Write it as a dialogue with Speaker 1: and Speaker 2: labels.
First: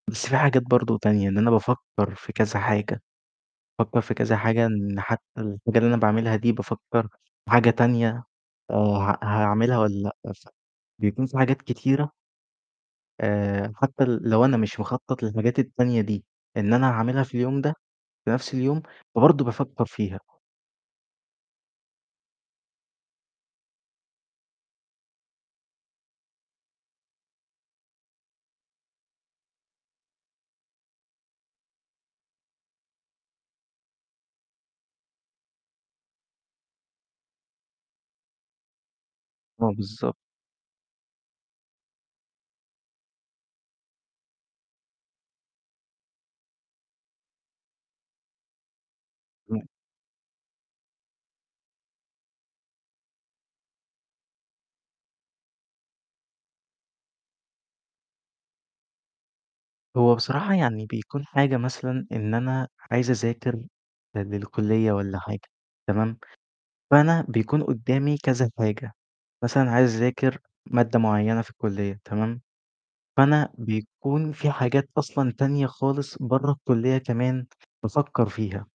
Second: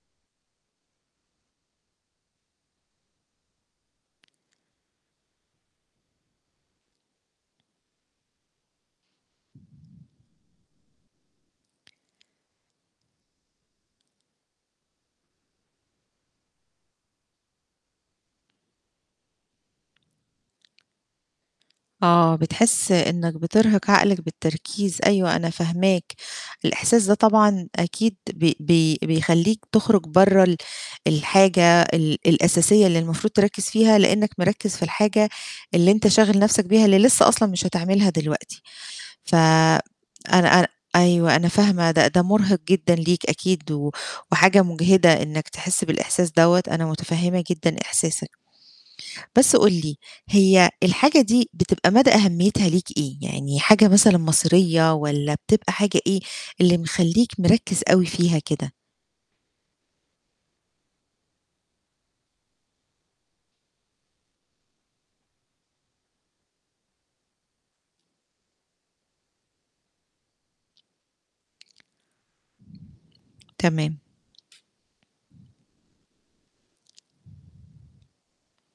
Speaker 1: بس في حاجات برضه تانية إن أنا بافكّر في كذا حاجة، بافكّر في كذا حاجة إن حتّى الحاجة اللي أنا باعملها دي بافكّر في حاجة تانية آآ ها هاعملها والَّا لأ، ف بيكون في حاجات كتيرة آآ حتّى ل لو أنا مش مخطط للحاجات التانية دي إن أنا هاعملها في اليوم ده، في نفْس اليوم، فبرضه بافكّر فيها.
Speaker 2: آه. بتحس إنك بترهق عقلك بالتركيز أيوه أنا فاهماك، الإحساس ده طبعًا أكيد بي بي بيخلّيك تخرج برّه ال الحاجة ال الأساسية اللي المفروض تركّز فيها لأنك مركّز في الحاجة اللي أنت شاغل نفْسك بيها اللي لسّه أصلًا مش هتعملها دلوقتي، ف
Speaker 1: آه بالضبط.
Speaker 2: أنا أنا أيوه، أنا فاهمة ده ده مرهق جدًا ليك أكيد و وحاجة مجهدة إنك تحس بالإحساس دوّة أنا متفهمة جدًا إحساسك، بس
Speaker 1: امم.
Speaker 2: قُل لي هي الحاجة دي بتبقى مدى أهميتها ليك إيه؟ يعني حاجة مثلًا مصيرية والَّا بتبقى حاجة إيه اللي مخلّيك مركّز أوي فيها كده؟
Speaker 1: هو بصراحة يعني بيكون حاجة مثلًا إن أنا عايز اذاكر ل للكلية والَّا حاجة، تمام، فأنا بيكون قدّامي كذا حاجة، مثلًا عايز اذاكر مادة معيّنة في الكلية تمام، فأنا
Speaker 2: تمام.
Speaker 1: بيكون في حاجات أصلًا تانية خالص برّه الكلية كمان بافكّر فيها.